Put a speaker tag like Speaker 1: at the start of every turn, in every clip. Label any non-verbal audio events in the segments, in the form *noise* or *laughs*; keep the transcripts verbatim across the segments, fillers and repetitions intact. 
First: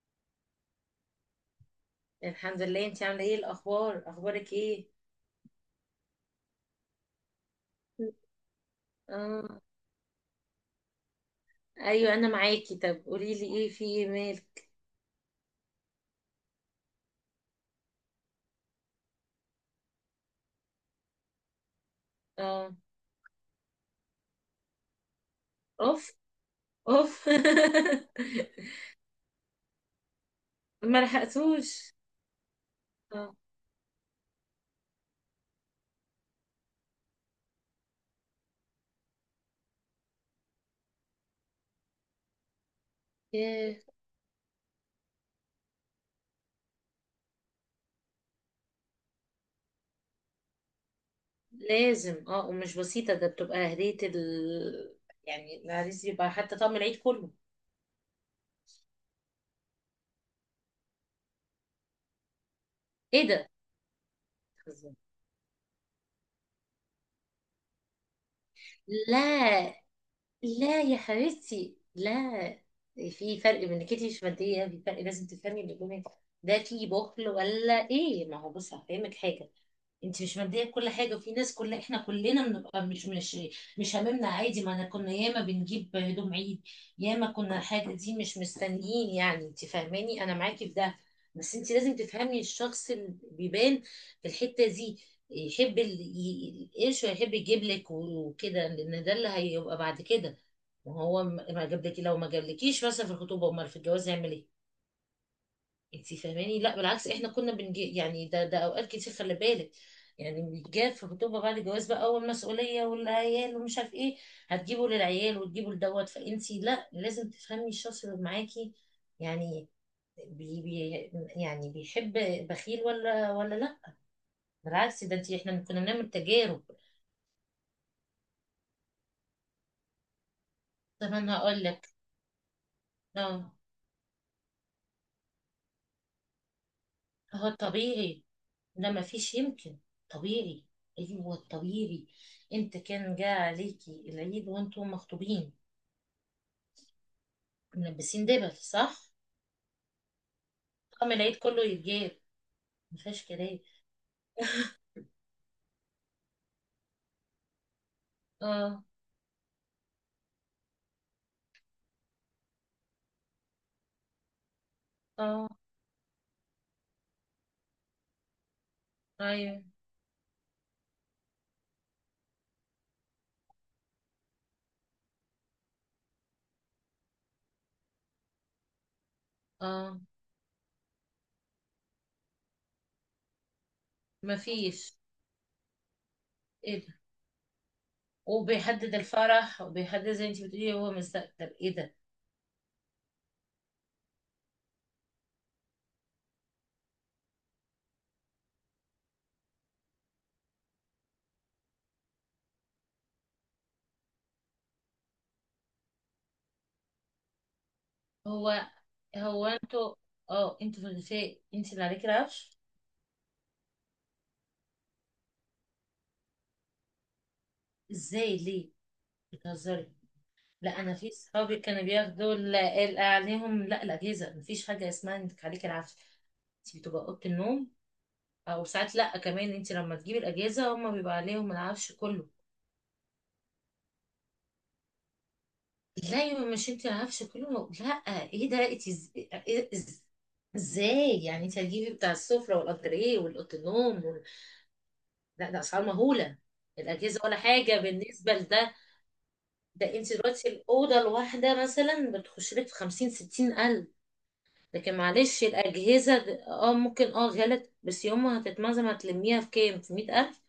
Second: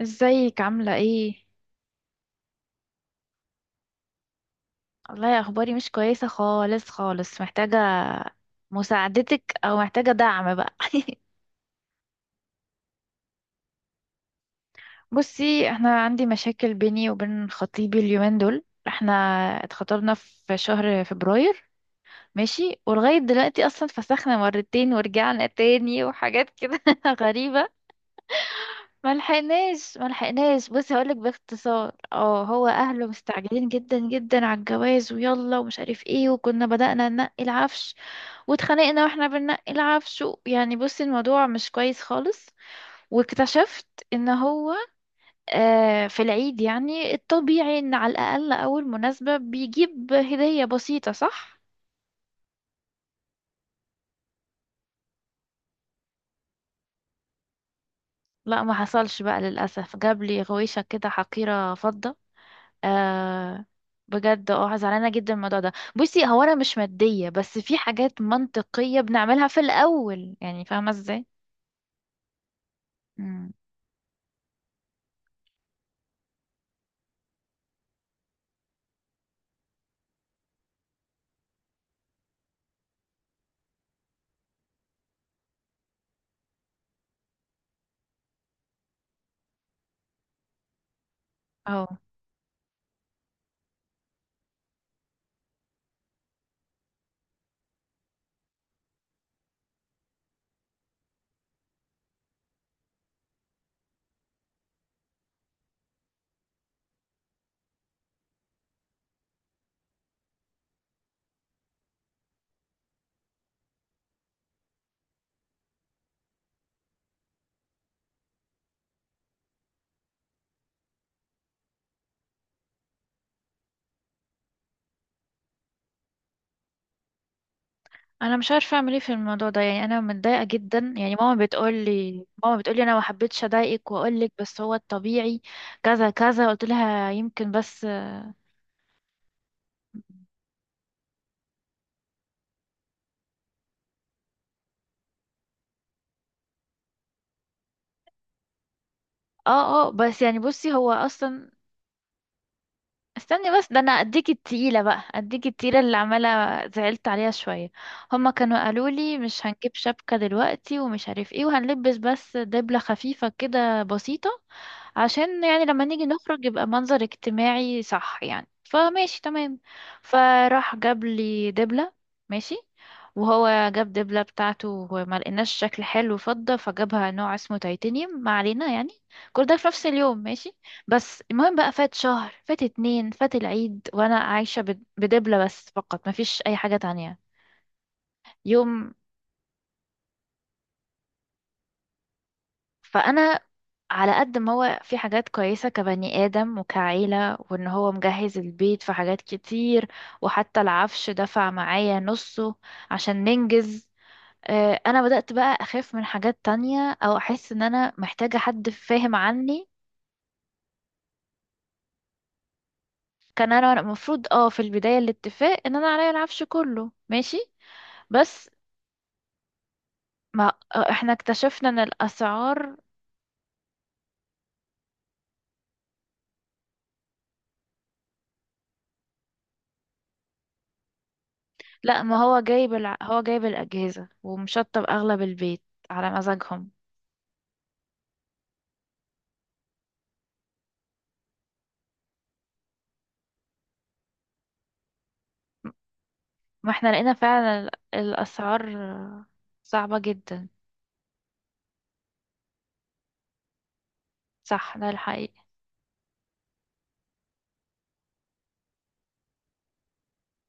Speaker 1: ازيك عاملة ايه؟
Speaker 2: الحمد لله، انت عامله ايه الاخبار؟ اخبارك ايه؟
Speaker 1: والله اخباري مش كويسة خالص خالص محتاجة مساعدتك
Speaker 2: اه،
Speaker 1: او محتاجة دعم بقى.
Speaker 2: ايوه، انا معاكي. طب قولي لي ايه، في ايه، مالك؟
Speaker 1: *laughs* بصي، احنا عندي مشاكل بيني وبين خطيبي اليومين دول. احنا اتخطبنا في شهر فبراير،
Speaker 2: اه،
Speaker 1: ماشي، ولغاية دلوقتي اصلا فسخنا مرتين ورجعنا تاني
Speaker 2: اوف،
Speaker 1: وحاجات كده *laughs*
Speaker 2: اوف.
Speaker 1: غريبة.
Speaker 2: *laughs*
Speaker 1: ملحقناش ملحقناش بصي،
Speaker 2: ما
Speaker 1: هقولك باختصار،
Speaker 2: لحقتوش.
Speaker 1: اه هو اهله
Speaker 2: اه،
Speaker 1: مستعجلين جدا جدا على الجواز ويلا ومش عارف ايه، وكنا بدأنا ننقي العفش واتخانقنا واحنا بننقي العفش و- يعني بصي الموضوع مش كويس خالص.
Speaker 2: ياه.
Speaker 1: واكتشفت ان هو، آه، في العيد يعني الطبيعي ان على الاقل اول مناسبة بيجيب هدية بسيطة، صح؟
Speaker 2: لازم، اه، ومش بسيطه، ده بتبقى هديه ال يعني العريس، يبقى حتى طقم العيد كله.
Speaker 1: لا، ما حصلش بقى للاسف، جاب لي غويشة كده حقيرة فضة.
Speaker 2: ايه ده؟
Speaker 1: آه، بجد اه زعلانة جدا من الموضوع ده. بصي هو انا مش مادية، بس في حاجات منطقية بنعملها في
Speaker 2: لا،
Speaker 1: الاول، يعني
Speaker 2: لا
Speaker 1: فاهمة
Speaker 2: يا
Speaker 1: ازاي.
Speaker 2: حبيبتي، لا. في فرق بين انك انت مش ماديه، في فرق. لازم تفهمي اللي جواك، ده في بخل ولا ايه؟ ما هو بص هفهمك حاجه. انت مش ماديه بكل حاجه، وفي ناس، كل احنا كلنا بنبقى مش مش مش هممنا، عادي. ما انا كنا ياما بنجيب هدوم عيد، ياما كنا حاجه دي مش مستنيين، يعني انت فاهماني؟ انا معاكي في ده. بس انت لازم
Speaker 1: امم،
Speaker 2: تفهمي الشخص اللي بيبان في الحته دي، يحب ال- ي- القرش، ويحب يجيب لك وكده، لان ده اللي هيبقى بعد كده. ما هو م- ما جابلك، لو ما جابلكيش مثلا في الخطوبه، امال في الجواز هيعمل ايه؟ انت فاهماني؟ لا بالعكس، احنا كنا بنجي يعني ده ده اوقات كتير خلي بالك. يعني بيتجاب في الخطوبه، بعد الجواز بقى اول مسؤوليه، والعيال ومش عارف ايه، هتجيبه للعيال وتجيبه لدوت، فانت لا، لازم تفهمي الشخص اللي معاكي، يعني بي بي يعني بيحب، بخيل ولا ولا لا. بالعكس، ده انت احنا كنا بنعمل تجارب.
Speaker 1: انا مش عارفه اعمل ايه في الموضوع ده، يعني انا متضايقه جدا.
Speaker 2: طب
Speaker 1: يعني
Speaker 2: انا
Speaker 1: ماما
Speaker 2: هقول
Speaker 1: بتقول
Speaker 2: لك.
Speaker 1: لي، ماما بتقول لي انا ما حبيتش
Speaker 2: اه.
Speaker 1: اضايقك واقول لك، بس هو الطبيعي كذا كذا. قلت لها
Speaker 2: هو
Speaker 1: يمكن، بس
Speaker 2: طبيعي، ده ما فيش يمكن، طبيعي. ايوه طبيعي. انت كان جاء عليكي العيد وانتم مخطوبين ملبسين دبل، صح؟
Speaker 1: اه اه بس يعني بصي هو
Speaker 2: طقم العيد
Speaker 1: اصلا.
Speaker 2: كله يتجاب، ما فيهاش
Speaker 1: استني
Speaker 2: كلام.
Speaker 1: بس، ده انا اديك التقيله بقى، اديك التقيله اللي عماله زعلت عليها شويه. هما كانوا
Speaker 2: اه،
Speaker 1: قالوا لي مش هنجيب شبكه دلوقتي ومش عارف ايه، وهنلبس بس دبله خفيفه كده بسيطه عشان
Speaker 2: اه،
Speaker 1: يعني لما نيجي نخرج يبقى منظر اجتماعي، صح؟ يعني فماشي تمام.
Speaker 2: ايوه،
Speaker 1: فراح جاب لي دبله، ماشي، وهو جاب دبله بتاعته وما لقيناش شكل حلو فضه، فجابها نوع اسمه تيتانيوم، ما علينا يعني. كل ده في نفس
Speaker 2: اه.
Speaker 1: اليوم، ماشي. بس المهم بقى، فات شهر، فات اتنين، فات العيد، وانا
Speaker 2: ما
Speaker 1: عايشة بد-
Speaker 2: فيش.
Speaker 1: بدبلة بس فقط، مفيش اي حاجة
Speaker 2: ايه ده؟
Speaker 1: تانية يوم.
Speaker 2: وبيحدد الفرح، وبيحدد، زي انت بتقولي، هو مستقبل. ايه ده؟
Speaker 1: فانا على قد ما هو في حاجات كويسة كبني آدم وكعيلة، وان هو مجهز البيت في حاجات كتير، وحتى العفش دفع معايا نصه عشان ننجز. آه، انا بدأت بقى اخاف من حاجات تانية، او احس ان انا محتاجة
Speaker 2: هو
Speaker 1: حد فاهم
Speaker 2: هو
Speaker 1: عني.
Speaker 2: انتوا، اه، انتوا في الغفاء انت اللي عليكي العفش؟
Speaker 1: كان انا المفروض، اه في البداية الاتفاق ان انا عليا العفش كله، ماشي،
Speaker 2: ازاي؟
Speaker 1: بس
Speaker 2: ليه؟ بتهزري؟
Speaker 1: ما
Speaker 2: لا، انا في
Speaker 1: احنا
Speaker 2: صحابي
Speaker 1: اكتشفنا ان
Speaker 2: كانوا بياخدوا ال-
Speaker 1: الاسعار،
Speaker 2: ال- عليهم، لا الاجهزه، مفيش حاجه اسمها انك عليك العافيه. انت بتبقى اوضه النوم، او ساعات، لا كمان انت لما تجيبي الاجهزه هما بيبقى عليهم العفش
Speaker 1: لا ما
Speaker 2: كله.
Speaker 1: هو جايب الع... هو جايب الاجهزه ومشطب اغلب البيت على
Speaker 2: لا يا، مش
Speaker 1: مزاجهم.
Speaker 2: انت العفش كله، لا. ايه ده؟ انت إز- إيه- إز- ازاي يعني؟ انت هتجيبي بتاع السفره والانتريه والاوضه النوم وال... لا، ده اسعار مهوله.
Speaker 1: ما احنا لقينا
Speaker 2: الاجهزه ولا
Speaker 1: فعلا ال-
Speaker 2: حاجه بالنسبه لده،
Speaker 1: الاسعار
Speaker 2: ده
Speaker 1: صعبه
Speaker 2: انت دلوقتي
Speaker 1: جدا.
Speaker 2: الاوضه الواحده مثلا بتخش لك في خمسين ستين الف.
Speaker 1: صح، ده
Speaker 2: لكن
Speaker 1: الحقيقه،
Speaker 2: معلش الأجهزة د- اه ممكن، اه، غلط، بس يوم ما هتتمزم هتلميها في كام، في مية ألف.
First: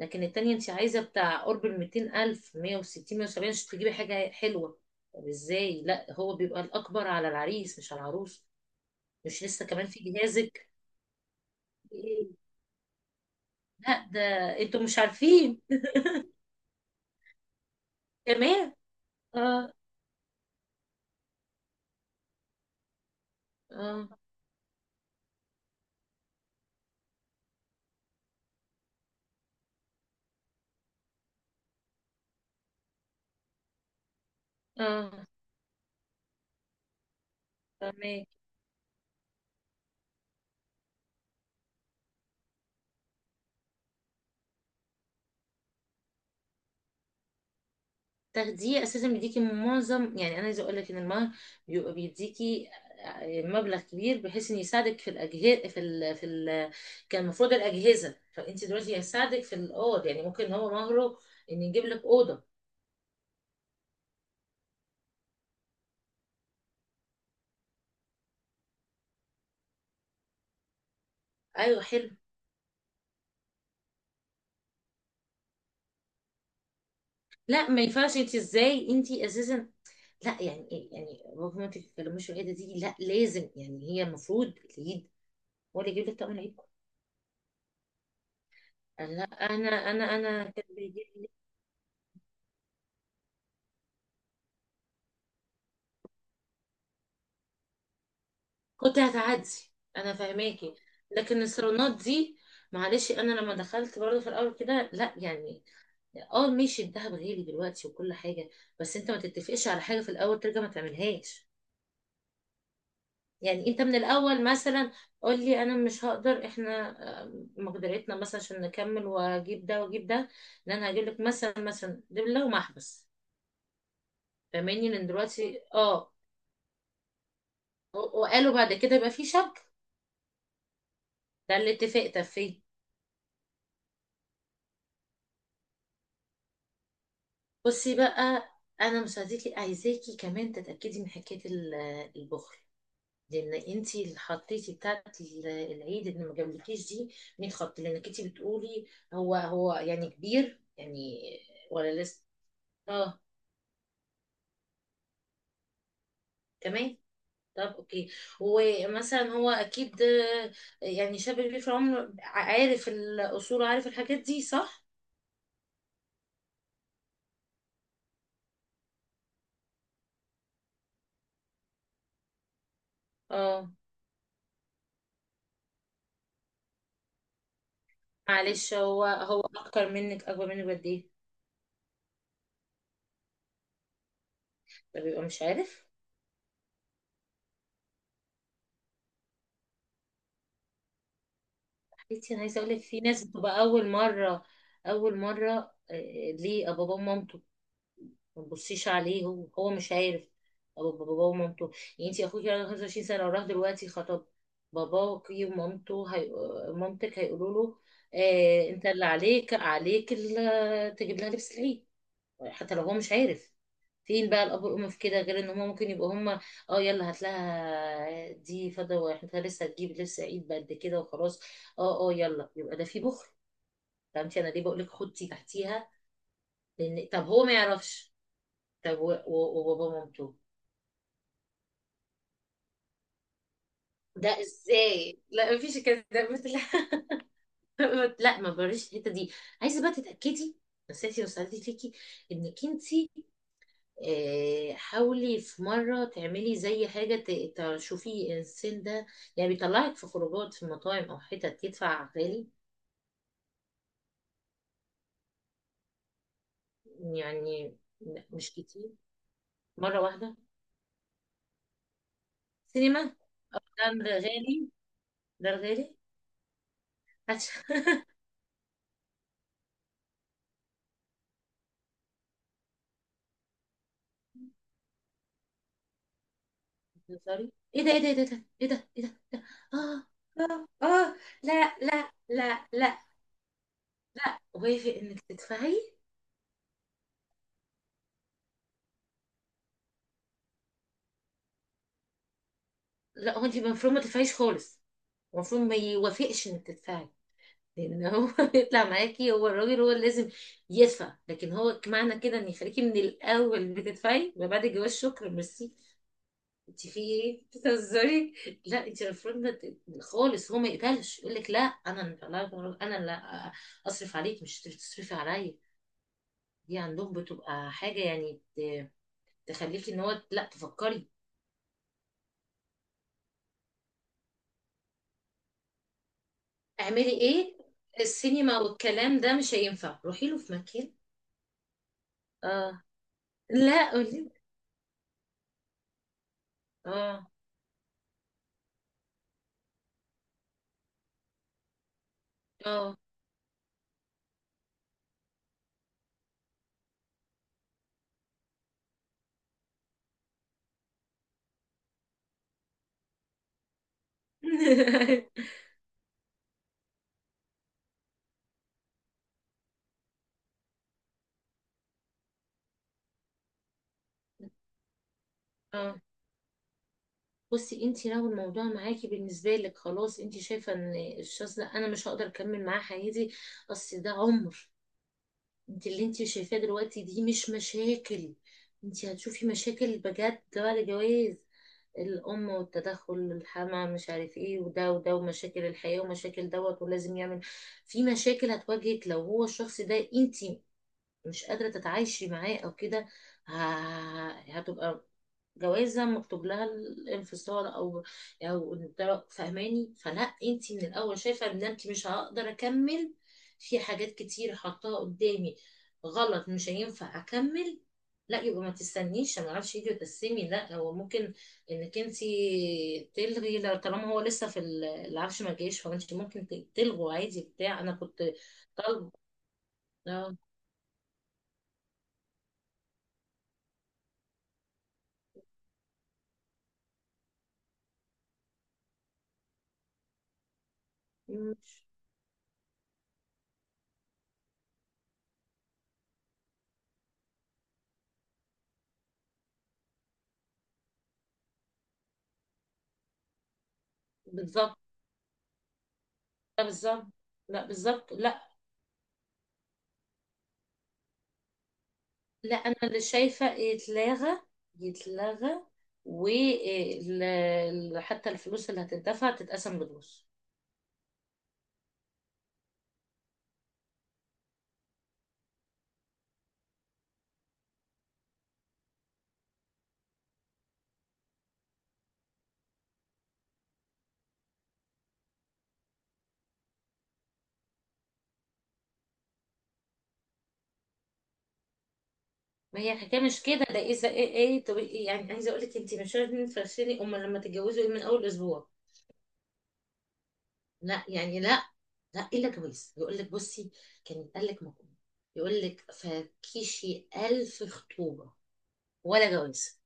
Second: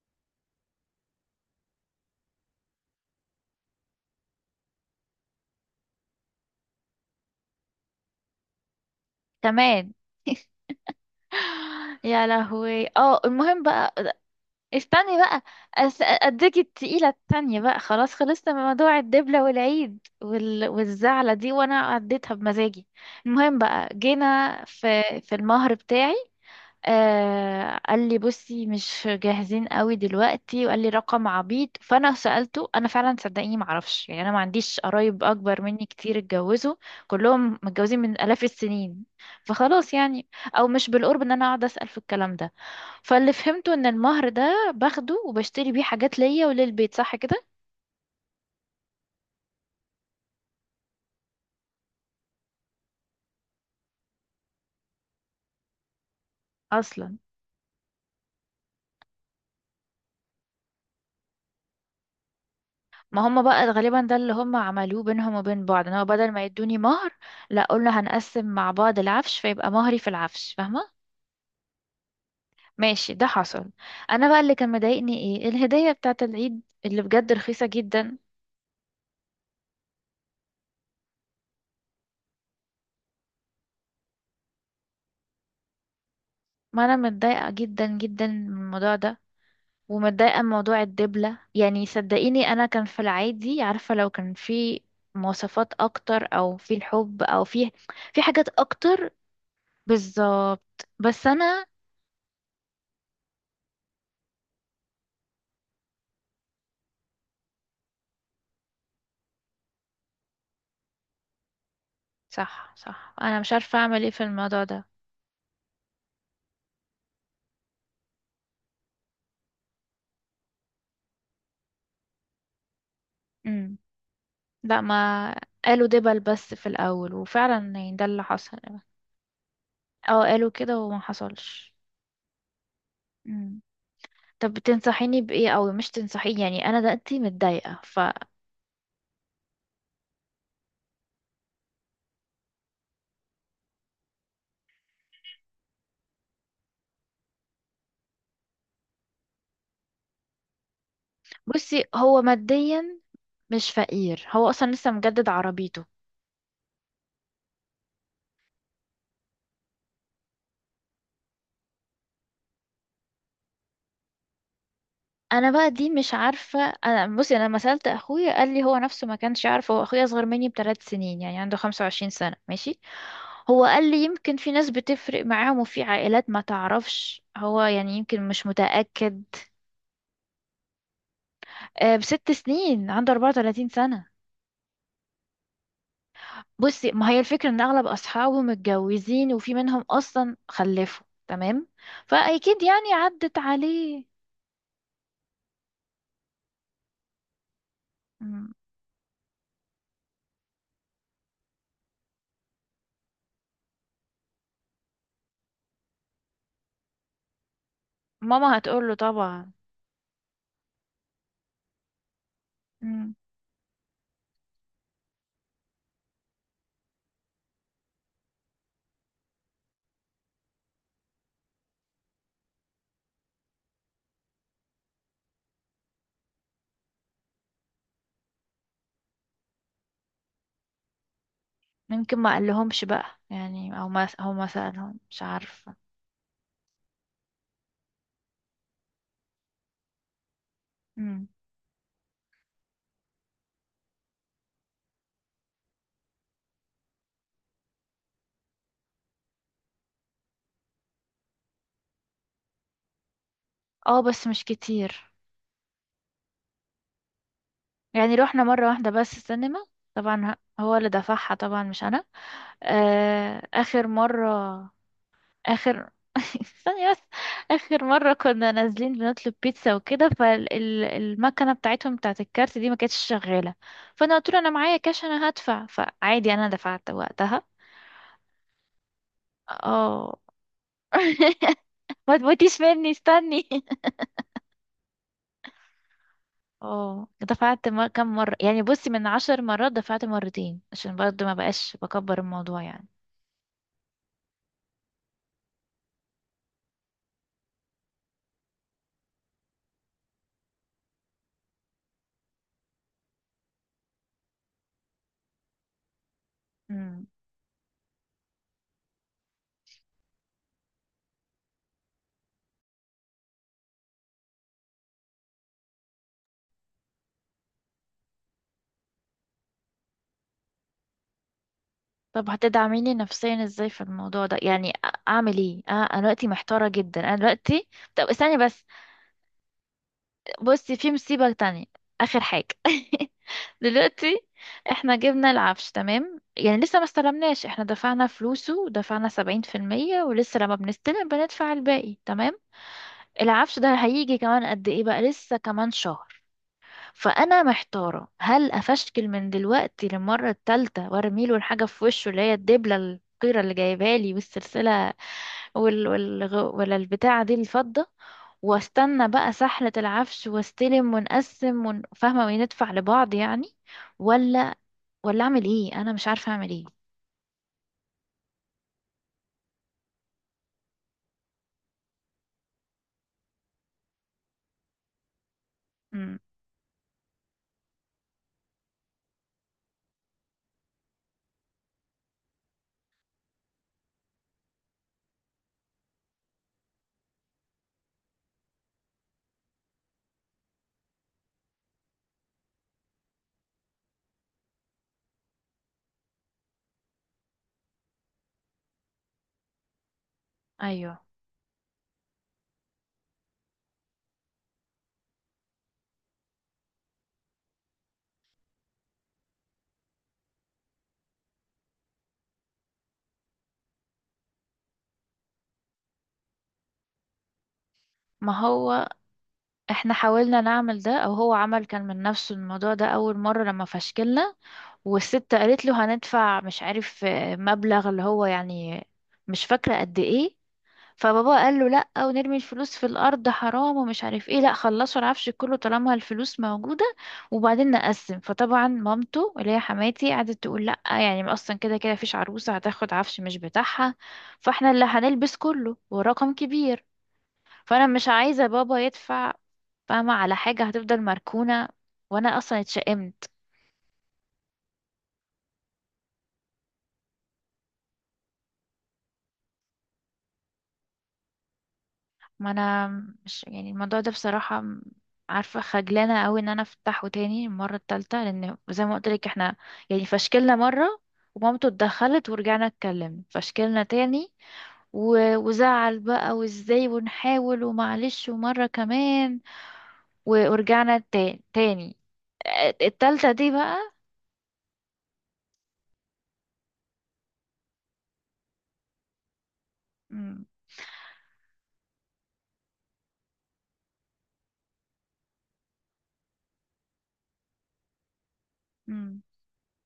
Speaker 2: لكن التانية انت عايزة بتاع قرب الميتين ألف، مية وستين، مية وسبعين، عشان تجيبي حاجة حلوة. طب ازاي؟ لا، هو بيبقى الأكبر على العريس، مش على العروس. مش لسه كمان
Speaker 1: كمان
Speaker 2: في جهازك؟
Speaker 1: يا
Speaker 2: إيه؟
Speaker 1: لهوي. اه، المهم بقى،
Speaker 2: لا، ده انتوا مش
Speaker 1: استني بقى،
Speaker 2: عارفين
Speaker 1: أس... اديك التقيله التانية بقى. خلاص، خلصنا من
Speaker 2: كمان.
Speaker 1: موضوع الدبله
Speaker 2: اه،
Speaker 1: والعيد وال... والزعله دي، وانا عديتها بمزاجي. المهم بقى،
Speaker 2: اه،
Speaker 1: جينا في في المهر بتاعي. آه، قال لي بصي مش جاهزين قوي دلوقتي، وقال لي رقم عبيط. فانا سألته، انا فعلا صدقيني ما اعرفش، يعني انا ما عنديش قرايب
Speaker 2: اه.
Speaker 1: اكبر مني كتير اتجوزوا، كلهم متجوزين من
Speaker 2: تمام.
Speaker 1: الاف السنين، فخلاص يعني. او مش بالقرب ان انا اقعد اسأل في الكلام ده. فاللي فهمته ان المهر ده باخده وبشتري بيه حاجات ليا وللبيت، صح كده؟
Speaker 2: تاخديه اساسا بيديكي معظم، يعني انا عايزه اقول لك ان المهر بيبقى بيديكي، آه، مبلغ كبير، بحيث ان يساعدك في الاجهزه، في ال... في ال...
Speaker 1: اصلا
Speaker 2: كان المفروض الاجهزه. فانت دلوقتي هيساعدك في الاوض، يعني ممكن ان هو مهره ان يجيب لك اوضه.
Speaker 1: ما هم بقى غالبا ده اللي هم عملوه بينهم وبين بعض، ان هو بدل ما يدوني مهر، لا قلنا هنقسم مع بعض العفش، فيبقى مهري في العفش، فاهمة؟
Speaker 2: ايوه، حلو.
Speaker 1: ماشي، ده حصل. انا بقى اللي كان مضايقني ايه، الهدية بتاعت العيد اللي بجد رخيصة
Speaker 2: لا ما ينفعش،
Speaker 1: جدا.
Speaker 2: انت ازاي؟ انت اساسا، لا يعني إيه؟ يعني بابا ما تتكلموش في الحته دي، لا لازم، يعني هي المفروض العيد هو اللي يجيب لك طقم العيد.
Speaker 1: ما انا متضايقة جدا جدا من الموضوع ده،
Speaker 2: لا انا انا
Speaker 1: ومتضايقة من
Speaker 2: انا كان
Speaker 1: موضوع
Speaker 2: بيجيب.
Speaker 1: الدبلة. يعني صدقيني انا كان في العادي عارفة لو كان في مواصفات اكتر، او في الحب، او في في حاجات
Speaker 2: كنت
Speaker 1: اكتر.
Speaker 2: هتعدي. انا فاهماكي.
Speaker 1: بالظبط، بس
Speaker 2: لكن
Speaker 1: انا،
Speaker 2: الصالونات دي، معلش انا لما دخلت برضه في الاول كده، لا يعني، اه ماشي، الدهب غالي دلوقتي وكل حاجه، بس انت ما تتفقش على حاجه في الاول ترجع ما تعملهاش.
Speaker 1: صح صح، انا مش
Speaker 2: يعني
Speaker 1: عارفة
Speaker 2: انت من
Speaker 1: اعمل ايه في
Speaker 2: الاول
Speaker 1: الموضوع ده.
Speaker 2: مثلا قول لي انا مش هقدر، احنا، آه، مقدرتنا مثلا عشان نكمل، واجيب ده واجيب ده، ان انا هجيب لك مثلا مثلا دبله ومحبس،
Speaker 1: امم. لا
Speaker 2: فاهماني؟ لان
Speaker 1: ما
Speaker 2: دلوقتي،
Speaker 1: قالوا
Speaker 2: اه،
Speaker 1: دبل بس في الاول، وفعلا يعني ده
Speaker 2: و-
Speaker 1: اللي
Speaker 2: وقالوا
Speaker 1: حصل.
Speaker 2: بعد كده يبقى في شبكه،
Speaker 1: اه قالوا كده وما
Speaker 2: ده اللي
Speaker 1: حصلش.
Speaker 2: اتفق فيه.
Speaker 1: مم. طب بتنصحيني بإيه؟ أوي مش تنصحيني يعني، أنا دلوقتي متضايقة.
Speaker 2: بصي بقى، انا مصدقك، عايزاكي كمان تتاكدي من حكايه ال- البخل، لان انت اللي حطيتي بتاعت ال- العيد اللي ما جابلكيش دي. مين خط؟ لانك انت بتقولي هو هو يعني كبير، يعني
Speaker 1: فبصي
Speaker 2: ولا
Speaker 1: هو
Speaker 2: لسه؟
Speaker 1: ماديا
Speaker 2: اه،
Speaker 1: مش فقير، هو أصلا لسه مجدد عربيته.
Speaker 2: كمان. طب اوكي، ومثلا هو اكيد، آه، يعني شاب كبير في العمر، عارف الاصول وعارف الحاجات دي، صح؟
Speaker 1: أنا بقى دي مش عارفة. أنا بصي، أنا لما سألت أخويا قال لي هو نفسه ما كانش يعرف، هو أخويا أصغر مني بثلاث سنين يعني عنده خمسة وعشرين سنة، ماشي. هو
Speaker 2: اه،
Speaker 1: قال لي يمكن في ناس بتفرق معاهم وفي عائلات ما تعرفش، هو يعني يمكن مش
Speaker 2: معلش، هو
Speaker 1: متأكد.
Speaker 2: هو اكتر منك، اكبر منك قد ايه؟
Speaker 1: آه، بست سنين، عنده اربعة وثلاثين سنة.
Speaker 2: ده بيبقى مش عارف.
Speaker 1: بصي ما هي الفكرة ان اغلب اصحابه متجوزين، وفي منهم اصلا خلفوا، تمام،
Speaker 2: بصي، انا عايزه
Speaker 1: فاكيد
Speaker 2: اقول لك،
Speaker 1: يعني
Speaker 2: في ناس
Speaker 1: عدت
Speaker 2: بتبقى اول
Speaker 1: عليه.
Speaker 2: مره، اول مره، آه، ليه بابا ومامته ما
Speaker 1: مم.
Speaker 2: تبصيش عليه، هو هو مش عارف. أبو- بابا ومامته، يعني انت اخوك عنده خمسة وعشرين سنه وراح دلوقتي خطب، باباك ومامته، هي... مامتك، هيقولوا له
Speaker 1: ماما
Speaker 2: آه انت
Speaker 1: هتقوله
Speaker 2: اللي
Speaker 1: طبعا.
Speaker 2: عليك عليك ال- تجيب لها لبس العيد، حتى لو هو مش
Speaker 1: مم.
Speaker 2: عارف. فين بقى الاب والام في كده، غير ان هم ممكن يبقوا هم، اه، يلا هات لها دي فضه، واحنا لسه هتجيب لبس عيد بقد كده وخلاص. اه، اه، يلا، يبقى ده في بخل. فهمتي انا ليه بقول لك خدتي تحتيها؟ لان طب هو ما يعرفش، طب و- و- وبابا مامته،
Speaker 1: يمكن ما قالهمش بقى يعني، او ما هو
Speaker 2: ده
Speaker 1: ما سألهم،
Speaker 2: ازاي؟
Speaker 1: مش
Speaker 2: لا
Speaker 1: عارفة.
Speaker 2: مفيش كده، ده بت- لا. *laughs* لا ما بريش الحته دي. عايزه بقى تتاكدي. نصيحتي
Speaker 1: مم.
Speaker 2: وسالتي ليكي انك انتي، آه، حاولي في مرة تعملي زي حاجة ت- تشوفي السن ده، يعني بيطلعك في خروجات، في مطاعم؟ أو حتت تدفع غالي؟
Speaker 1: اه بس مش كتير،
Speaker 2: يعني،
Speaker 1: يعني
Speaker 2: لا،
Speaker 1: روحنا
Speaker 2: مش
Speaker 1: مرة واحدة
Speaker 2: كتير.
Speaker 1: بس السينما.
Speaker 2: مرة
Speaker 1: طبعا،
Speaker 2: واحدة
Speaker 1: ه- هو اللي دفعها طبعا مش انا.
Speaker 2: سينما،
Speaker 1: آه،
Speaker 2: أو،
Speaker 1: اخر
Speaker 2: ده
Speaker 1: مرة،
Speaker 2: غالي، ده
Speaker 1: اخر
Speaker 2: غالي،
Speaker 1: *laughs* ثانية بس. اخر
Speaker 2: عشان،
Speaker 1: مرة كنا نازلين بنطلب بيتزا وكده، فالمكنة بتاعتهم بتاعت الكارت دي ما كانتش شغالة، فانا قلت له انا معايا كاش انا هدفع، فعادي انا دفعت
Speaker 2: *laughs*
Speaker 1: وقتها.
Speaker 2: سوري. ايه ده؟ ايه ده؟ ايه ده؟ ايه ده؟ ايه ده؟ إيه ده؟ اه،
Speaker 1: اه
Speaker 2: اه، اه.
Speaker 1: *laughs*
Speaker 2: لا، لا،
Speaker 1: ما تموتيش
Speaker 2: لا،
Speaker 1: مني،
Speaker 2: لا.
Speaker 1: استني. *laughs*
Speaker 2: وافق انك تدفعي؟
Speaker 1: اه دفعت مر... كم مرة يعني، بصي من عشر مرات دفعت مرتين عشان برضه ما بقاش بكبر الموضوع يعني.
Speaker 2: لا، هو انت المفروض ما تدفعيش خالص، المفروض ما يوافقش انك تدفعي. لان هو *laughs* يطلع معاكي، هو الراجل، هو اللي لازم يدفع، لكن هو معنى كده ان يخليكي من الاول بتدفعي، ما بعد الجواز شكرا، ميرسي. انت في
Speaker 1: مم.
Speaker 2: ايه؟ بتهزري؟ لا انت المفروض ما ت- خالص، هو ما يقبلش، يقول لك لا انا، لا انا، لا، اصرف عليك مش تصرفي عليا، دي عندهم بتبقى حاجه يعني ت- تخليكي ان هو لا، تفكري.
Speaker 1: طب هتدعميني نفسيا ازاي في الموضوع ده؟ يعني أ- اعمل ايه؟ أ- انا دلوقتي محتارة جدا،
Speaker 2: اعملي
Speaker 1: انا
Speaker 2: ايه؟
Speaker 1: دلوقتي. طب استني
Speaker 2: السينما
Speaker 1: بس،
Speaker 2: والكلام ده مش هينفع، روحي له في
Speaker 1: بصي في
Speaker 2: مكان.
Speaker 1: مصيبة تانية، آخر حاجة. *laughs*
Speaker 2: اه، لا
Speaker 1: دلوقتي
Speaker 2: قولي.
Speaker 1: احنا جبنا العفش، تمام؟ يعني لسه ما
Speaker 2: اه،
Speaker 1: استلمناش، احنا دفعنا فلوسه، دفعنا سبعين في المية ولسه لما بنستلم بندفع الباقي، تمام.
Speaker 2: اه،
Speaker 1: العفش ده هيجي كمان قد ايه بقى؟ لسه كمان شهر. فأنا محتارة هل أفشكل من دلوقتي للمرة التالتة وارميله الحاجة في وشه، اللي هي الدبلة القيرة اللي جايبالي والسلسلة
Speaker 2: *laughs*
Speaker 1: وال... وال... ولا البتاعة دي الفضة، واستنى بقى سحلة العفش واستلم ونقسم ون... فاهمة، وندفع لبعض يعني، ولا، ولا اعمل ايه؟ انا
Speaker 2: اه.
Speaker 1: مش عارفة اعمل ايه.
Speaker 2: بصي، انت لو الموضوع معاكي بالنسبه لك خلاص، انت شايفه ان الشخص ده انا مش هقدر اكمل معاه حياتي، اصل ده عمر. انت اللي
Speaker 1: امم،
Speaker 2: انت شايفاه دلوقتي دي مش مشاكل، انت هتشوفي مشاكل بجد بعد الجواز، الام والتدخل، الحما مش عارف ايه، وده وده، ومشاكل الحياه، ومشاكل دوت، ولازم يعمل. في مشاكل هتواجهك، لو هو الشخص ده انت مش قادره تتعايشي معاه او كده، ه- هتبقى جوازة مكتوب لها الانفصال، او، او ده- فاهماني؟ فلا، انت من
Speaker 1: ايوه.
Speaker 2: الاول شايفة ان انت مش هقدر اكمل، في حاجات كتير حطاها قدامي غلط، مش هينفع اكمل. لا يبقى ما تستنيش، ما اعرفش، يجي وتقسمي. لا، هو ممكن انك انت تلغي لو- طالما هو لسه في ال- العفش ما جاش، فانت ممكن ت- تلغوا عادي بتاع انا كنت
Speaker 1: ما هو
Speaker 2: طالبه.
Speaker 1: احنا
Speaker 2: آه،
Speaker 1: حاولنا نعمل ده، او هو عمل كان من نفسه الموضوع ده اول مرة لما فشكلنا، والست قالت له هندفع مش عارف، آه، مبلغ اللي هو يعني مش فاكرة قد ايه. فبابا قال له لا، ونرمي الفلوس في الارض حرام ومش عارف ايه، لا خلصوا العفش كله طالما الفلوس موجوده وبعدين نقسم. فطبعا مامته اللي هي حماتي قعدت تقول لا يعني، ما اصلا كده كده فيش عروسه هتاخد عفش مش بتاعها، فاحنا
Speaker 2: بالظبط.
Speaker 1: اللي هنلبس كله ورقم
Speaker 2: لا،
Speaker 1: كبير.
Speaker 2: بالظبط. لا
Speaker 1: فانا مش
Speaker 2: بالظبط،
Speaker 1: عايزه
Speaker 2: لا.
Speaker 1: بابا يدفع فاهمه، على حاجه هتفضل مركونه، وانا
Speaker 2: لا،
Speaker 1: اصلا
Speaker 2: انا اللي
Speaker 1: اتشائمت.
Speaker 2: شايفه يتلغى، يتلغى، وحتى الفلوس اللي هتدفع تتقسم بالنص.
Speaker 1: ما انا مش يعني الموضوع ده بصراحة، م- عارفة خجلانة قوي ان انا افتحه تاني المرة التالتة، لان زي ما قلت لك احنا يعني فشكلنا مرة، ومامته اتدخلت ورجعنا اتكلمنا، فشكلنا تاني و- وزعل بقى وازاي ونحاول ومعلش، ومرة كمان و- ورجعنا تا- تاني.
Speaker 2: ما هي الحكايه
Speaker 1: التالتة
Speaker 2: مش
Speaker 1: دي
Speaker 2: كده،
Speaker 1: بقى.
Speaker 2: ده اذا ايه، ايه، إيه، طب إيه؟ يعني عايزه اقول لك، انت مش عارفه تفرشيني، امال لما تتجوزوا ايه من اول اسبوع؟
Speaker 1: مم.
Speaker 2: لا يعني، لا، لا، الا جواز. يقول لك بصي كان قال لك مقوم، يقول لك فكيشي، الف خطوبه
Speaker 1: مم.
Speaker 2: ولا جواز؟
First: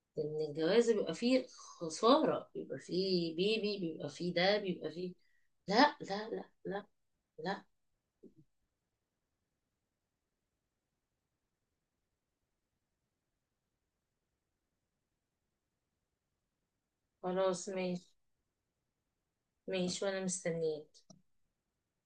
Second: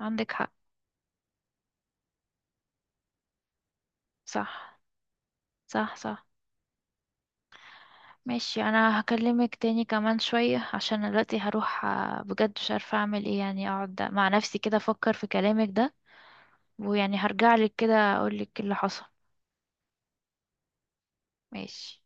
Speaker 1: عندك
Speaker 2: لان
Speaker 1: حق.
Speaker 2: الجواز بيبقى فيه خساره، بيبقى فيه بيبي، بيبقى فيه ده،
Speaker 1: صح
Speaker 2: بيبقى فيه.
Speaker 1: صح
Speaker 2: لا،
Speaker 1: صح.
Speaker 2: لا، لا، لا. لا.
Speaker 1: ماشي، انا هكلمك تاني كمان شوية عشان دلوقتي هروح. آه، بجد مش عارفة اعمل ايه، يعني اقعد مع نفسي كده افكر في كلامك ده، ويعني هرجع
Speaker 2: خلاص،
Speaker 1: لك كده
Speaker 2: ماشي.
Speaker 1: اقول لك اللي حصل.
Speaker 2: ماشي، وانا مستنيه.
Speaker 1: ماشي.